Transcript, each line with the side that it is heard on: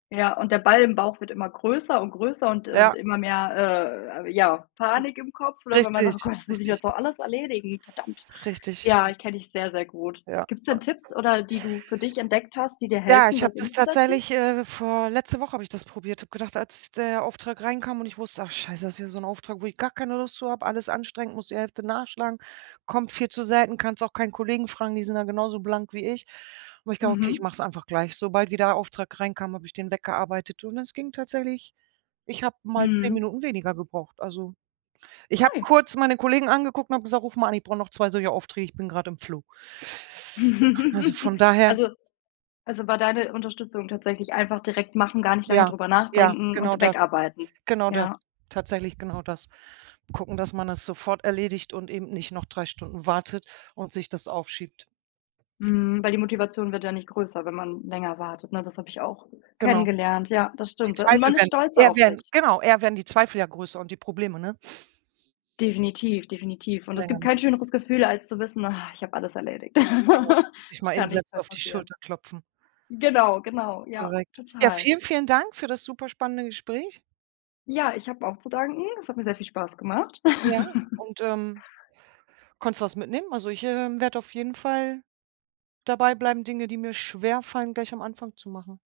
left: Ja, und der Ball im Bauch wird immer größer und größer und und
right: Ja.
left: immer mehr, äh, ja, Panik im Kopf oder wenn man sagt: „Oh
right: Richtig,
left: Gott, das muss ich
right: richtig.
left: jetzt auch alles erledigen. Verdammt.“
right: Richtig.
left: Ja, kenne ich sehr, sehr gut.
right: Ja.
left: Gibt's denn Tipps
right: [unintelligible]
left: oder die du für dich entdeckt hast, die dir
right: Ja,
left: helfen,
right: ich habe
left: das
right: das
left: umzusetzen?
right: tatsächlich, äh, vor letzte Woche habe ich das probiert. Habe gedacht, als der Auftrag reinkam und ich wusste: „Ach Scheiße, das ist wieder so 'n Auftrag, wo ich gar keine Lust zu habe, alles anstrengend, muss die Hälfte nachschlagen, kommt viel zu selten, kannst auch keinen Kollegen fragen, die sind da genauso blank wie ich. Und ich glaube, okay, ich
left: Mhm.
right: mache es einfach gleich.“ Sobald wie der Auftrag reinkam, habe ich den weggearbeitet und es ging tatsächlich ich habe mal 10
left: Mhm.
right: Minuten weniger gebraucht. Also, ich habe kurz meine Kollegen angeguckt und habe gesagt: „Ruf mal an, ich brauche noch 2 solche Aufträge. Ich bin grade im Flow.“ Also, von daher
left: Also also, war deine Unterstützung tatsächlich einfach direkt machen, gar nicht lange
right: Ja,
left: drüber
right: ja,
left: nachdenken
right: genau
left: und
right: das
left: wegarbeiten.
right: genau das
left: Ja.
right: tatsächlich genau das. Gucken, dass man es sofort erledigt und eben nicht noch 3 Stunden wartet und sich das aufschiebt.
left: Mhm, weil die Motivation wird ja nicht größer, wenn man länger wartet, ne? Das habe ich auch
right: Genau.
left: kennengelernt. Ja, das
right: Die
left: stimmt und
right: Zweifel
left: man ist
right: werden
left: stolzer
right: eher
left: auf
right: werden
left: sich.
right: genau, eher werden die Zweifel ja größer und die Probleme, ne?
left: Definitiv, definitiv. Und
right: Je
left: es
right: länger
left: gibt
right: man
left: kein
right: das liegen
left: schöneres
right: lässt.
left: Gefühl, als zu wissen: „Ach, ich habe alles erledigt.
right: Genau, sich
left: Es
right: mal eben
left: kann nichts
right: selbst
left: mehr
right: auf die
left: passieren.”
right: Schulter klopfen.
left: Genau, genau. Ja,
right: Korrekt. Ja,
left: total.
right: vielen, vielen Dank für das superspannende Gespräch.
left: Ja, ich habe auch zu danken. Es hat mir sehr viel Spaß gemacht.
right: Ja, und, ähm, konntest du was mitnehmen? Also ich, ähm, werde auf jeden Fall dabei bleiben, Dinge, die mir schwerfallen, gleich am Anfang zu machen.